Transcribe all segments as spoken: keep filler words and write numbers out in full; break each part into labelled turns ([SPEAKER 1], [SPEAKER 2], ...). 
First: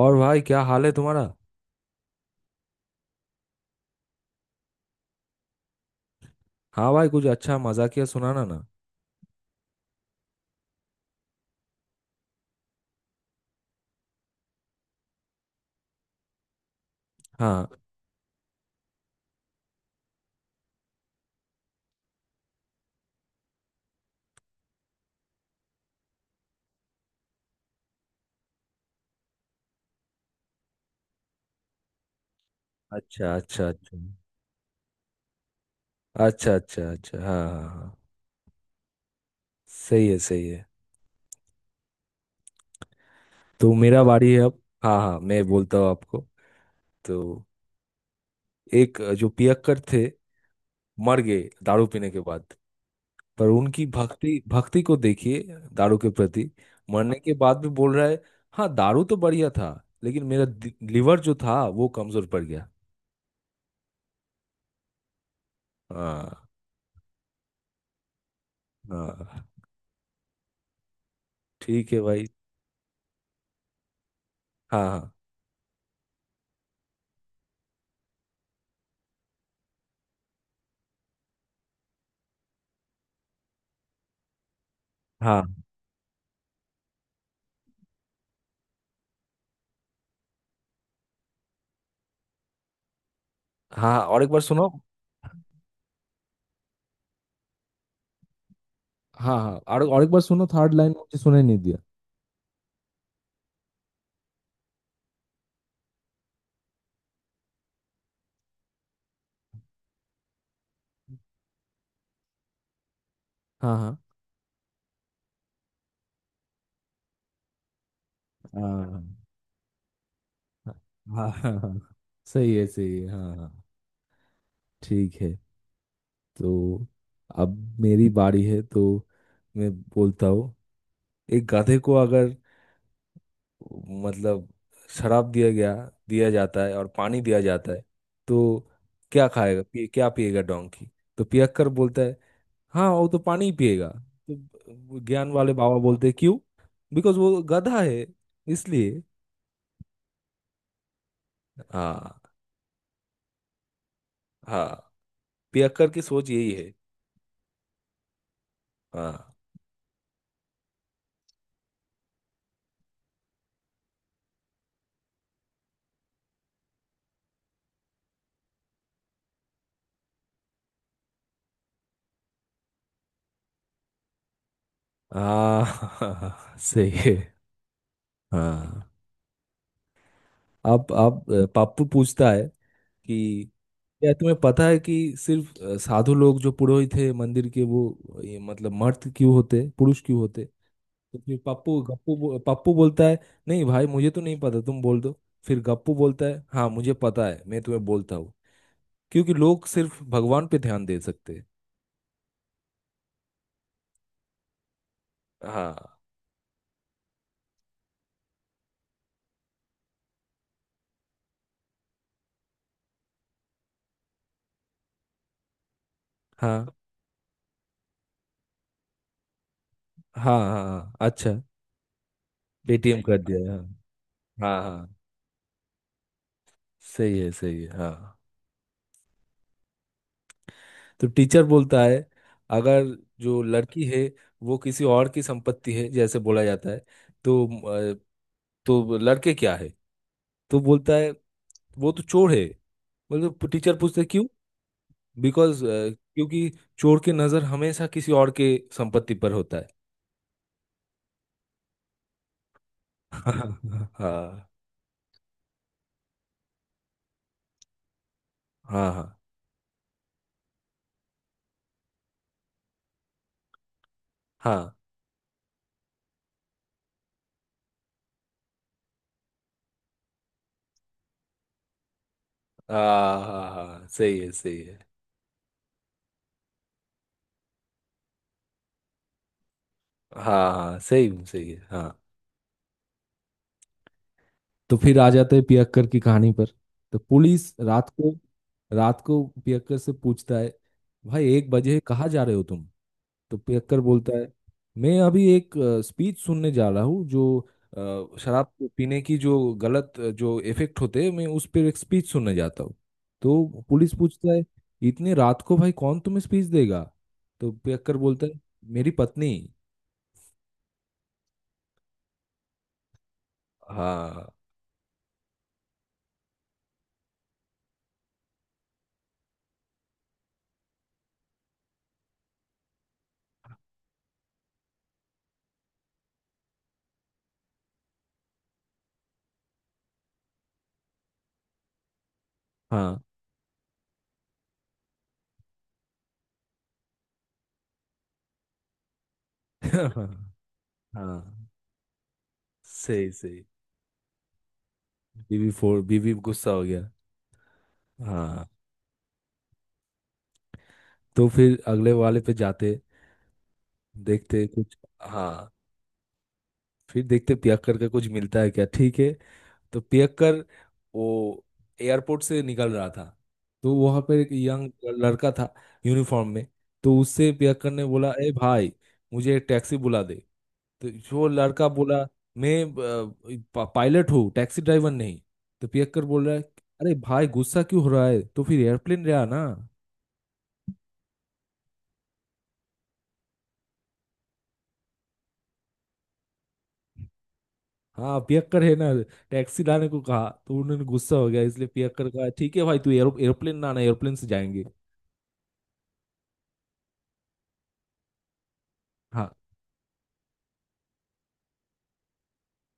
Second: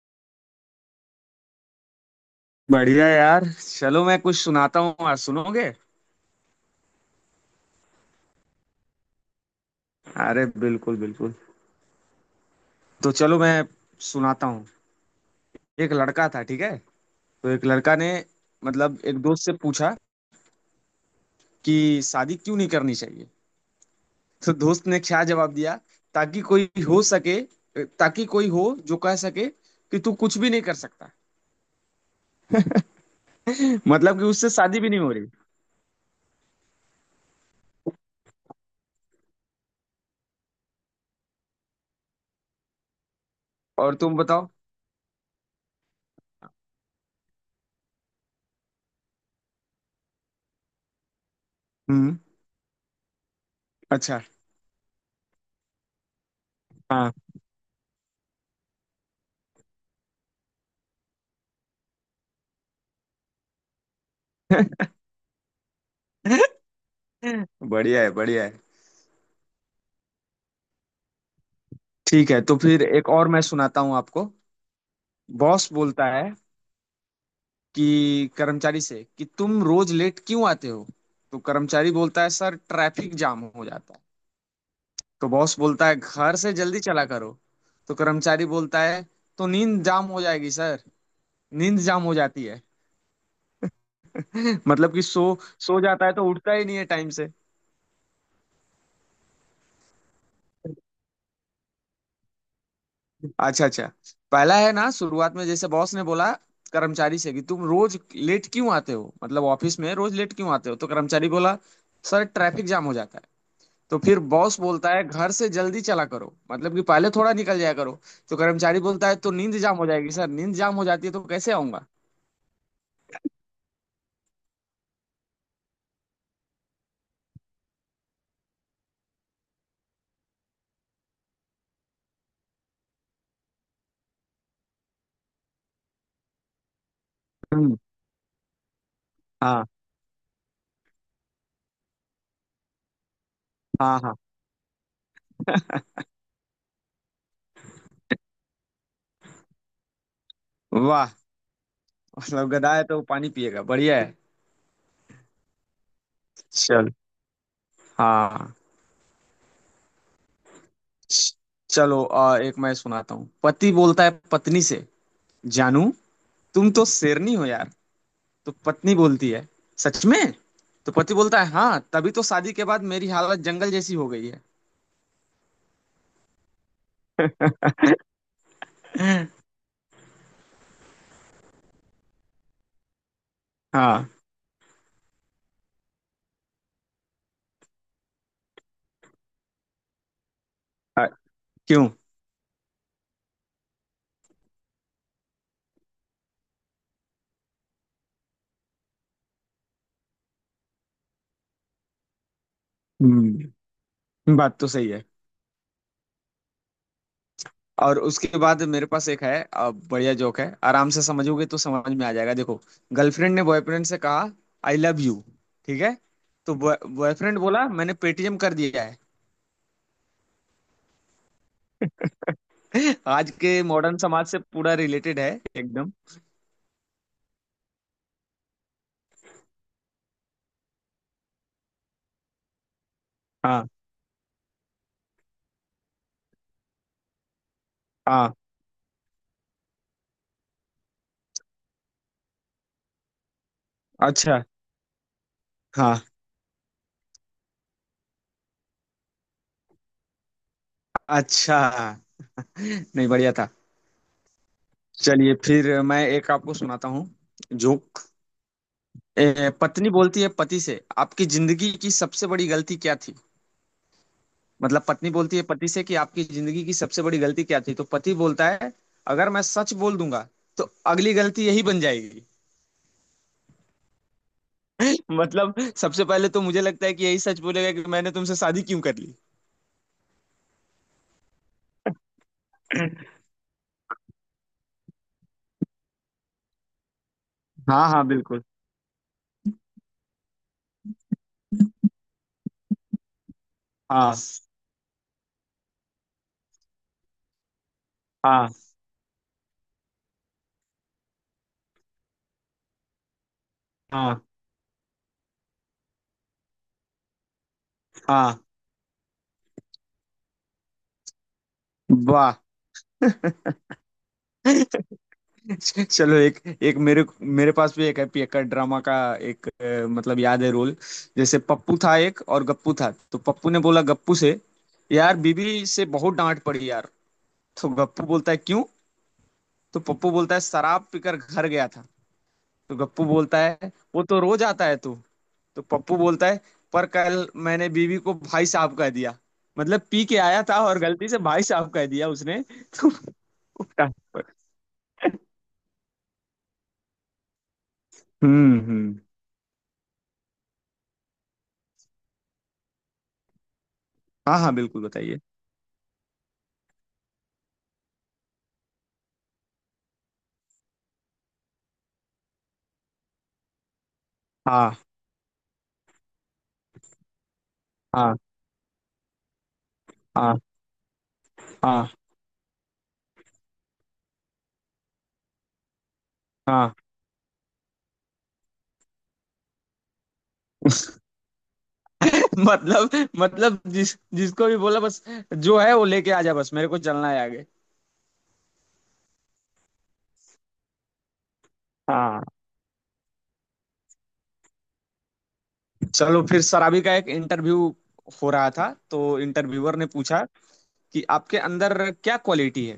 [SPEAKER 1] और भाई क्या हाल है तुम्हारा।
[SPEAKER 2] बढ़िया यार। चलो मैं कुछ सुनाता हूँ, आज सुनोगे?
[SPEAKER 1] हाँ भाई कुछ अच्छा मजाकिया सुनाना ना।
[SPEAKER 2] अरे बिल्कुल बिल्कुल। तो चलो मैं सुनाता हूँ। एक लड़का था, ठीक है। तो एक
[SPEAKER 1] हाँ।
[SPEAKER 2] लड़का ने, मतलब, एक दोस्त से पूछा कि शादी क्यों नहीं करनी चाहिए। तो दोस्त ने क्या जवाब दिया? ताकि कोई हो सके ताकि कोई हो जो कह सके कि तू कुछ भी नहीं कर सकता।
[SPEAKER 1] अच्छा अच्छा अच्छा।
[SPEAKER 2] मतलब कि उससे शादी भी नहीं हो रही।
[SPEAKER 1] अच्छा अच्छा अच्छा हाँ हाँ हाँ। सही है सही है। तो
[SPEAKER 2] और
[SPEAKER 1] मेरा
[SPEAKER 2] तुम
[SPEAKER 1] बारी है
[SPEAKER 2] बताओ।
[SPEAKER 1] अब। हाँ हाँ मैं बोलता हूँ आपको। तो एक जो पियक्कर थे मर गए दारू पीने
[SPEAKER 2] हम्म।
[SPEAKER 1] के बाद। पर उनकी
[SPEAKER 2] अच्छा।
[SPEAKER 1] भक्ति भक्ति को देखिए दारू के प्रति।
[SPEAKER 2] हाँ।
[SPEAKER 1] मरने के बाद भी बोल रहा है हाँ दारू तो बढ़िया था लेकिन मेरा दि- लिवर जो था वो कमजोर पड़ गया। हाँ।
[SPEAKER 2] बढ़िया है, बढ़िया है।
[SPEAKER 1] हाँ ठीक है भाई।
[SPEAKER 2] ठीक है, तो फिर एक और मैं सुनाता हूँ आपको।
[SPEAKER 1] हाँ हाँ
[SPEAKER 2] बॉस बोलता है कि कर्मचारी से कि तुम रोज लेट क्यों आते हो? तो कर्मचारी बोलता है, सर ट्रैफिक जाम हो जाता है। तो बॉस
[SPEAKER 1] हाँ।
[SPEAKER 2] बोलता है, घर से जल्दी चला करो। तो कर्मचारी बोलता है, तो नींद जाम हो जाएगी सर, नींद जाम हो जाती है।
[SPEAKER 1] हाँ हाँ, और एक बार सुनो।
[SPEAKER 2] मतलब कि सो सो जाता है तो उठता ही नहीं है टाइम से।
[SPEAKER 1] हाँ हाँ और और एक बार सुनो। थर्ड लाइन मुझे सुनाई नहीं दिया।
[SPEAKER 2] अच्छा अच्छा। पहला है ना, शुरुआत में जैसे बॉस ने बोला कर्मचारी से कि तुम रोज लेट क्यों आते हो, मतलब ऑफिस में रोज लेट क्यों आते हो। तो कर्मचारी बोला, सर ट्रैफिक जाम हो जाता है।
[SPEAKER 1] हाँ हाँ।
[SPEAKER 2] तो फिर बॉस बोलता है, घर से जल्दी चला करो, मतलब कि पहले थोड़ा निकल जाया करो। तो कर्मचारी
[SPEAKER 1] हाँ
[SPEAKER 2] बोलता है, तो नींद जाम हो जाएगी सर, नींद जाम हो जाती है तो
[SPEAKER 1] हाँ
[SPEAKER 2] कैसे
[SPEAKER 1] हाँ
[SPEAKER 2] आऊंगा।
[SPEAKER 1] हाँ, सही है सही है हाँ हाँ ठीक है। तो अब मेरी बारी है तो मैं बोलता हूँ। एक गधे को अगर मतलब शराब दिया गया दिया जाता है और पानी दिया जाता
[SPEAKER 2] हम्म,
[SPEAKER 1] है। तो क्या खाएगा
[SPEAKER 2] हाँ
[SPEAKER 1] पी, क्या पिएगा डोंकी। तो पियक्कर बोलता है हाँ वो तो पानी ही पिएगा।
[SPEAKER 2] हाँ हाँ।
[SPEAKER 1] तो वो ज्ञान वाले बाबा बोलते क्यों। बिकॉज वो गधा है इसलिए।
[SPEAKER 2] वाह।
[SPEAKER 1] हाँ।
[SPEAKER 2] मतलब गधा है तो वो पानी पिएगा, बढ़िया है।
[SPEAKER 1] हाँ पियक्कर की सोच यही है।
[SPEAKER 2] चल। हाँ।
[SPEAKER 1] हाँ।
[SPEAKER 2] चलो, अ, एक मैं सुनाता हूँ। पति बोलता है पत्नी से, जानू तुम तो शेरनी हो यार। तो पत्नी बोलती है, सच में? तो पति बोलता है, हाँ तभी तो शादी के बाद मेरी हालत जंगल जैसी हो गई है।
[SPEAKER 1] हाँ सही है। हाँ। अब अब पप्पू पूछता है कि
[SPEAKER 2] हाँ।
[SPEAKER 1] क्या तुम्हें पता है कि सिर्फ अ, साधु लोग जो पुरोहित थे मंदिर के वो ये मतलब मर्द क्यों होते पुरुष क्यों होते।
[SPEAKER 2] अ,
[SPEAKER 1] तो फिर पप्पू
[SPEAKER 2] क्यों।
[SPEAKER 1] गप्पू बो- पप्पू बोलता है नहीं भाई मुझे तो नहीं पता तुम बोल दो। फिर गप्पू बोलता है हाँ मुझे पता है मैं तुम्हें बोलता हूँ क्योंकि लोग सिर्फ भगवान पे ध्यान दे सकते हैं।
[SPEAKER 2] हम्म। बात तो सही है।
[SPEAKER 1] हाँ
[SPEAKER 2] और उसके बाद मेरे पास एक है, अ, बढ़िया जोक है, आराम से समझोगे तो समझ में आ जाएगा, देखो। गर्लफ्रेंड ने बॉयफ्रेंड से कहा, आई लव यू। ठीक है। तो
[SPEAKER 1] हाँ।
[SPEAKER 2] बॉयफ्रेंड बोला, मैंने पेटीएम कर दिया है।
[SPEAKER 1] हाँ हाँ हाँ, अच्छा। पेटीएम कर
[SPEAKER 2] आज
[SPEAKER 1] दिया है।
[SPEAKER 2] के मॉडर्न समाज से
[SPEAKER 1] हाँ हाँ
[SPEAKER 2] पूरा
[SPEAKER 1] हाँ।
[SPEAKER 2] रिलेटेड है, एकदम।
[SPEAKER 1] सही है सही है हाँ। तो टीचर बोलता है अगर जो
[SPEAKER 2] हाँ
[SPEAKER 1] लड़की है वो किसी और की संपत्ति है जैसे बोला जाता है तो अ,
[SPEAKER 2] हाँ।
[SPEAKER 1] तो लड़के क्या है। तो बोलता है वो तो चोर है। बोलते टीचर पूछते क्यों।
[SPEAKER 2] अच्छा।
[SPEAKER 1] बिकॉज
[SPEAKER 2] हाँ।
[SPEAKER 1] क्योंकि चोर की नजर हमेशा किसी और के संपत्ति पर होता है।
[SPEAKER 2] अच्छा। नहीं बढ़िया था।
[SPEAKER 1] हाँ। हाँ
[SPEAKER 2] चलिए फिर मैं एक आपको सुनाता हूँ, जोक।
[SPEAKER 1] हाँ
[SPEAKER 2] ए, पत्नी बोलती है पति से, आपकी जिंदगी की सबसे बड़ी गलती क्या थी?
[SPEAKER 1] हाँ
[SPEAKER 2] मतलब पत्नी बोलती है पति से कि आपकी जिंदगी की सबसे बड़ी गलती क्या थी? तो पति बोलता है, अगर मैं सच बोल दूंगा तो अगली गलती यही बन जाएगी।
[SPEAKER 1] हाँ हाँ हाँ, सही है सही है।
[SPEAKER 2] मतलब सबसे पहले तो मुझे लगता है कि यही सच बोलेगा कि मैंने तुमसे शादी क्यों कर ली।
[SPEAKER 1] हाँ हाँ सही सही है हाँ। तो फिर आ जाते हैं पियक्कर की कहानी पर। तो पुलिस रात
[SPEAKER 2] हाँ हाँ
[SPEAKER 1] को
[SPEAKER 2] बिल्कुल।
[SPEAKER 1] रात को पियक्कर से पूछता है भाई एक बजे कहाँ जा रहे हो तुम। तो पियक्कर
[SPEAKER 2] हाँ
[SPEAKER 1] बोलता है मैं अभी एक स्पीच सुनने जा रहा हूँ जो अ, शराब
[SPEAKER 2] हाँ
[SPEAKER 1] पीने की जो गलत अ, जो इफेक्ट होते हैं मैं उस पर एक स्पीच सुनने जाता हूँ। तो पुलिस
[SPEAKER 2] हाँ
[SPEAKER 1] पूछता है इतने रात को भाई कौन तुम्हें स्पीच देगा। तो पियक्कर बोलता है
[SPEAKER 2] हाँ।
[SPEAKER 1] मेरी पत्नी।
[SPEAKER 2] वाह।
[SPEAKER 1] हाँ
[SPEAKER 2] चलो एक, एक मेरे मेरे पास भी एक है, एक ड्रामा का। एक अ, मतलब याद है रोल। जैसे पप्पू था, एक और गप्पू था। तो पप्पू ने बोला गप्पू से, यार बीबी से बहुत डांट पड़ी यार। तो गप्पू बोलता है, क्यों? तो पप्पू बोलता है, शराब पीकर घर गया था। तो
[SPEAKER 1] हाँ
[SPEAKER 2] गप्पू बोलता है, वो तो रोज आता है तू। तो पप्पू बोलता है, पर कल मैंने बीवी को भाई साहब कह दिया। मतलब पी के आया था और गलती से
[SPEAKER 1] हाँ।
[SPEAKER 2] भाई साहब कह दिया उसने। तो
[SPEAKER 1] सही सही। बीवी फोड़ बीवी गुस्सा हो गया। हाँ।
[SPEAKER 2] हम्म हम्म।
[SPEAKER 1] तो फिर अगले वाले पे जाते
[SPEAKER 2] हाँ
[SPEAKER 1] देखते
[SPEAKER 2] हाँ
[SPEAKER 1] कुछ।
[SPEAKER 2] बिल्कुल, बताइए।
[SPEAKER 1] हाँ फिर देखते पियक्कर का कुछ मिलता है क्या ठीक है। तो पियक्कर वो एयरपोर्ट से निकल रहा था। तो वहां पर एक यंग
[SPEAKER 2] हाँ
[SPEAKER 1] लड़का था यूनिफॉर्म में। तो उससे पियक्कर ने बोला
[SPEAKER 2] हाँ
[SPEAKER 1] ए भाई मुझे एक टैक्सी बुला दे।
[SPEAKER 2] हाँ
[SPEAKER 1] तो जो लड़का
[SPEAKER 2] हाँ
[SPEAKER 1] बोला मैं अ, पा- पायलट हूँ टैक्सी ड्राइवर नहीं। तो पियक्कर बोल रहा है
[SPEAKER 2] हाँ।
[SPEAKER 1] अरे भाई गुस्सा क्यों हो रहा है तो फिर एयरप्लेन रहा ना।
[SPEAKER 2] मतलब मतलब जिस जिसको भी बोला, बस जो है वो लेके आ जा, बस मेरे को चलना है आगे।
[SPEAKER 1] हाँ पियक्कर है ना टैक्सी लाने को कहा तो उन्होंने गुस्सा हो गया इसलिए पियक्कर
[SPEAKER 2] हाँ।
[SPEAKER 1] कहा ठीक है भाई तू एरो, एरोप्लेन ना आना एरोप्लेन से जाएंगे।
[SPEAKER 2] चलो, फिर सराबी का एक इंटरव्यू हो रहा था तो
[SPEAKER 1] हाँ
[SPEAKER 2] इंटरव्यूअर ने पूछा कि आपके अंदर क्या क्वालिटी है।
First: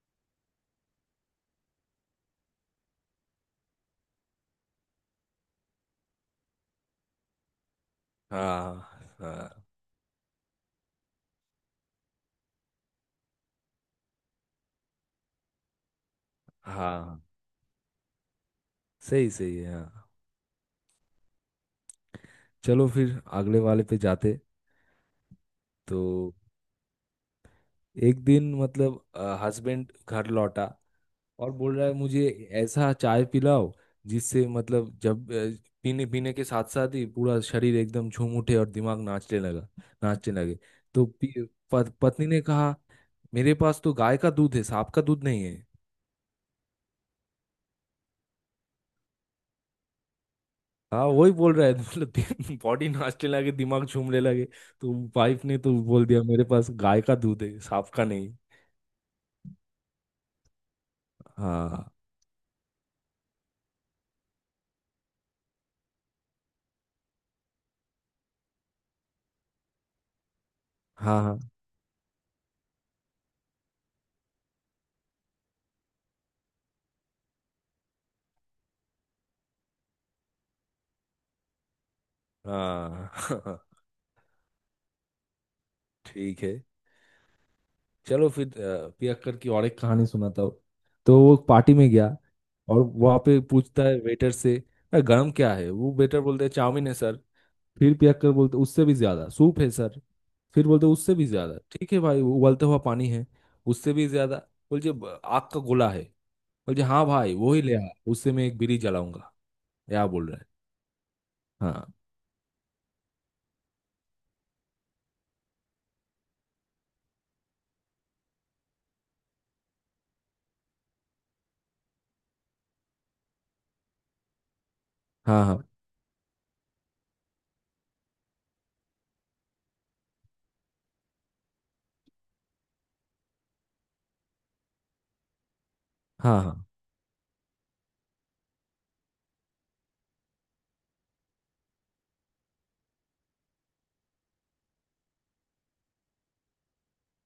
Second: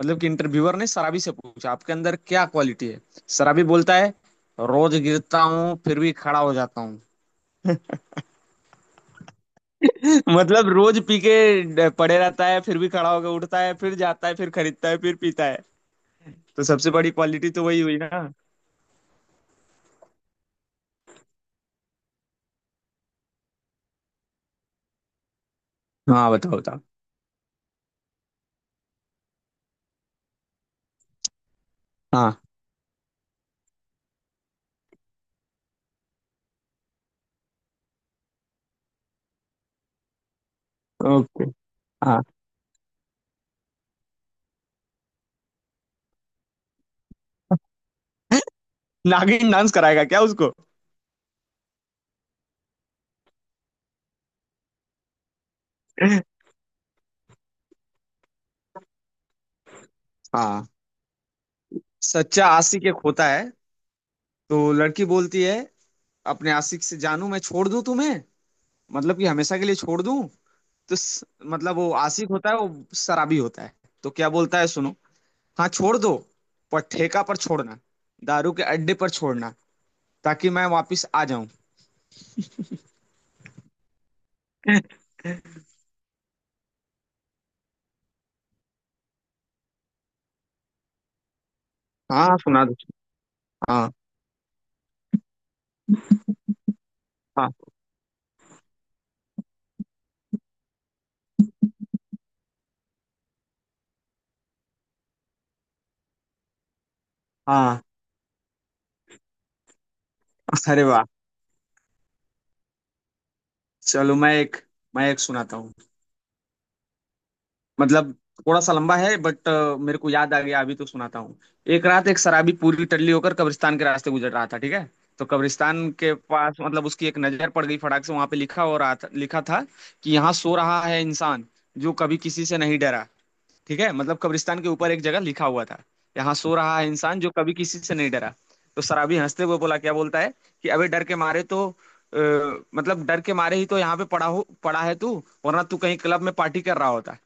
[SPEAKER 2] मतलब कि इंटरव्यूअर ने सराबी से पूछा, आपके अंदर क्या क्वालिटी है? सराबी बोलता है, रोज गिरता हूँ फिर भी खड़ा हो जाता हूँ।
[SPEAKER 1] हाँ हाँ
[SPEAKER 2] मतलब रोज पी के पड़े रहता है फिर भी खड़ा होकर उठता है, फिर जाता है, फिर खरीदता है, फिर पीता है। तो सबसे बड़ी
[SPEAKER 1] हाँ
[SPEAKER 2] क्वालिटी तो वही हुई ना।
[SPEAKER 1] सही सही है हाँ। चलो फिर अगले वाले पे जाते। तो
[SPEAKER 2] हाँ बताओ बताओ।
[SPEAKER 1] एक दिन मतलब हस्बैंड घर लौटा और बोल रहा है मुझे
[SPEAKER 2] हाँ।
[SPEAKER 1] ऐसा चाय पिलाओ जिससे मतलब जब अ, पीने पीने के साथ साथ ही पूरा शरीर एकदम झूम उठे और दिमाग नाचने लगा नाचने लगे। तो पी,
[SPEAKER 2] ओके।
[SPEAKER 1] पत,
[SPEAKER 2] हाँ।
[SPEAKER 1] पत्नी ने कहा मेरे पास तो गाय का दूध है सांप का दूध नहीं है।
[SPEAKER 2] नागिन डांस कराएगा क्या उसको?
[SPEAKER 1] हाँ वही बोल रहा है मतलब बॉडी नाचने लगे दिमाग झूमने लगे। तो वाइफ ने तो बोल दिया मेरे पास गाय का दूध है सांप का नहीं।
[SPEAKER 2] हाँ।
[SPEAKER 1] हाँ
[SPEAKER 2] सच्चा आशिक एक होता है। तो लड़की बोलती है अपने आशिक से, जानू मैं छोड़ दूं तुम्हें, मतलब कि हमेशा के लिए छोड़ दूं। तो स,
[SPEAKER 1] हाँ
[SPEAKER 2] मतलब वो आशिक होता है, वो शराबी होता है। तो क्या बोलता है, सुनो। हाँ छोड़ दो, पर ठेका पर छोड़ना, दारू के अड्डे पर छोड़ना, ताकि मैं वापस आ जाऊं।
[SPEAKER 1] हाँ हाँ ठीक है। चलो फिर अ, पियक्कर की और एक कहानी सुनाता हूँ। तो वो पार्टी में गया
[SPEAKER 2] हाँ सुना दो।
[SPEAKER 1] और वहाँ पे पूछता
[SPEAKER 2] हाँ
[SPEAKER 1] है वेटर से "अ, गरम क्या है। वो वेटर बोलते हैं चाउमीन है सर।
[SPEAKER 2] हाँ
[SPEAKER 1] फिर पियक्कर बोलते उससे भी ज्यादा। सूप है सर। फिर बोलते उससे भी ज्यादा ठीक है भाई वो उबलता हुआ पानी है। उससे भी ज्यादा। बोलते "ब- आग का गोला है। बोलते हाँ भाई वो ही ले आ
[SPEAKER 2] हाँ।
[SPEAKER 1] उससे मैं एक बीड़ी जलाऊंगा। क्या बोल रहा
[SPEAKER 2] अरे वाह।
[SPEAKER 1] है। हाँ
[SPEAKER 2] चलो मैं एक मैं एक सुनाता हूँ, मतलब थोड़ा सा लंबा है बट मेरे को याद आ गया अभी तो सुनाता हूँ। एक रात एक शराबी पूरी टल्ली होकर कब्रिस्तान के रास्ते गुजर रहा था, ठीक है। तो
[SPEAKER 1] हाँ
[SPEAKER 2] कब्रिस्तान के पास मतलब उसकी एक नजर पड़ गई फटाक से, वहां पे लिखा हो रहा था, लिखा था कि यहाँ सो रहा है इंसान जो कभी किसी से नहीं डरा। ठीक है, मतलब कब्रिस्तान के ऊपर एक जगह लिखा हुआ था, यहाँ
[SPEAKER 1] हाँ हाँ
[SPEAKER 2] सो
[SPEAKER 1] हाँ
[SPEAKER 2] रहा है इंसान जो कभी किसी से नहीं डरा। तो शराबी हंसते हुए बोला, क्या बोलता है कि अबे डर के मारे तो अ, मतलब डर के मारे ही तो यहाँ पे पड़ा हो पड़ा है तू, वरना तू कहीं क्लब में पार्टी कर रहा होता।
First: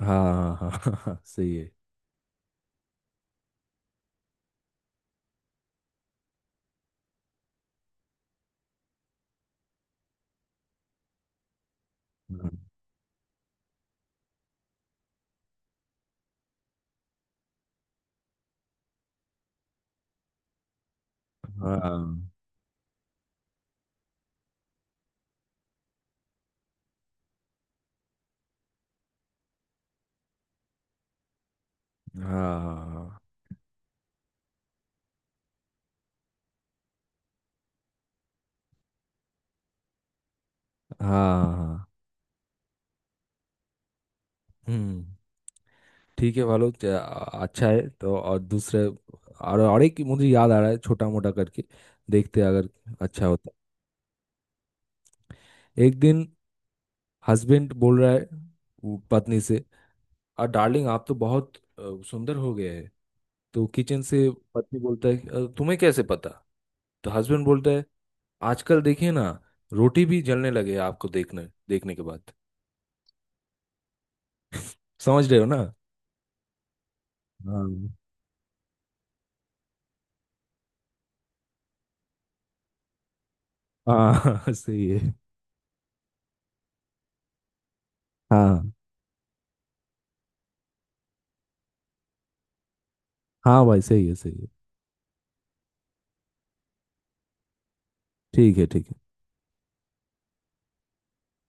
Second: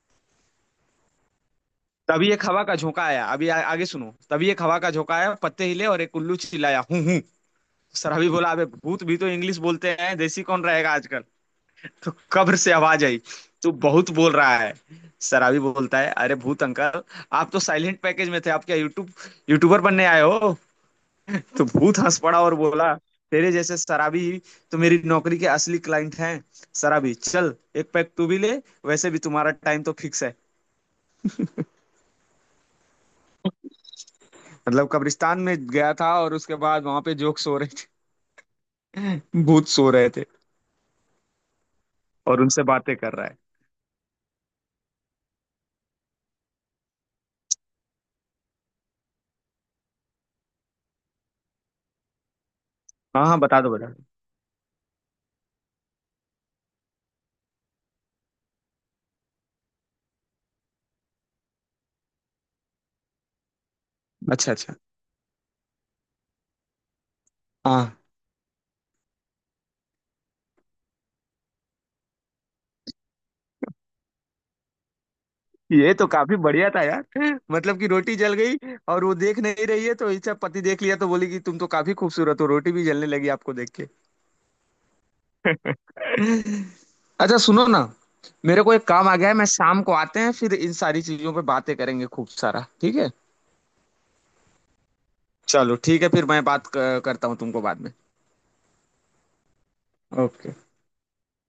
[SPEAKER 1] हाँ हाँ हाँ हाँ, सही है
[SPEAKER 2] तभी एक हवा का झोंका आया, अभी आ, आगे सुनो, तभी एक हवा का झोंका आया, पत्ते हिले और एक उल्लू चिल्लाया, हूं हूं। सराबी बोला, अबे भूत भी तो इंग्लिश बोलते हैं, देसी कौन रहेगा आजकल। तो कब्र
[SPEAKER 1] हाँ
[SPEAKER 2] से आवाज आई, तू बहुत बोल रहा है। सराबी बोलता है, अरे भूत अंकल आप तो साइलेंट पैकेज में थे, आप क्या यूट्यूब यूट्यूबर बनने आए हो? तो भूत हंस
[SPEAKER 1] हाँ
[SPEAKER 2] पड़ा और बोला, तेरे जैसे शराबी ही तो मेरी नौकरी के असली क्लाइंट हैं। शराबी चल एक पैक तू भी ले, वैसे भी तुम्हारा टाइम तो फिक्स है।
[SPEAKER 1] हाँ हाँ
[SPEAKER 2] मतलब कब्रिस्तान में गया था और उसके बाद वहां पे जोक सो रहे थे, भूत सो रहे थे
[SPEAKER 1] हाँ हाँ,
[SPEAKER 2] और उनसे बातें कर रहा है।
[SPEAKER 1] हम्म ठीक है भालू च- आ- अच्छा है। तो और दूसरे और और एक मुझे याद आ रहा है छोटा मोटा करके देखते हैं अगर अच्छा
[SPEAKER 2] हाँ हाँ
[SPEAKER 1] होता
[SPEAKER 2] बता दो बता दो।
[SPEAKER 1] है। एक दिन हस्बैंड बोल रहा है वो पत्नी से और डार्लिंग आप तो बहुत अ, सुंदर हो गए हैं। तो किचन से
[SPEAKER 2] अच्छा अच्छा।
[SPEAKER 1] पत्नी बोलता है "अ, तुम्हें कैसे पता। तो हस्बैंड बोलता है
[SPEAKER 2] हाँ।
[SPEAKER 1] आजकल देखिए ना रोटी भी जलने लगे हैं आपको देखने देखने के बाद। समझ रहे हो ना।
[SPEAKER 2] ये तो काफी बढ़िया था यार, मतलब कि
[SPEAKER 1] हाँ
[SPEAKER 2] रोटी जल गई और वो देख नहीं रही है तो इसका पति देख लिया तो बोली कि तुम तो काफी खूबसूरत हो, रोटी भी जलने लगी आपको देख के।
[SPEAKER 1] हाँ सही है।
[SPEAKER 2] अच्छा सुनो ना, मेरे
[SPEAKER 1] हाँ
[SPEAKER 2] को एक काम आ गया है, मैं शाम को आते हैं फिर इन सारी चीजों पे बातें करेंगे खूब सारा, ठीक है।
[SPEAKER 1] हाँ भाई सही है सही है
[SPEAKER 2] चलो ठीक है फिर, मैं बात क- करता हूँ तुमको बाद में।
[SPEAKER 1] ठीक है ठीक है।
[SPEAKER 2] ओके।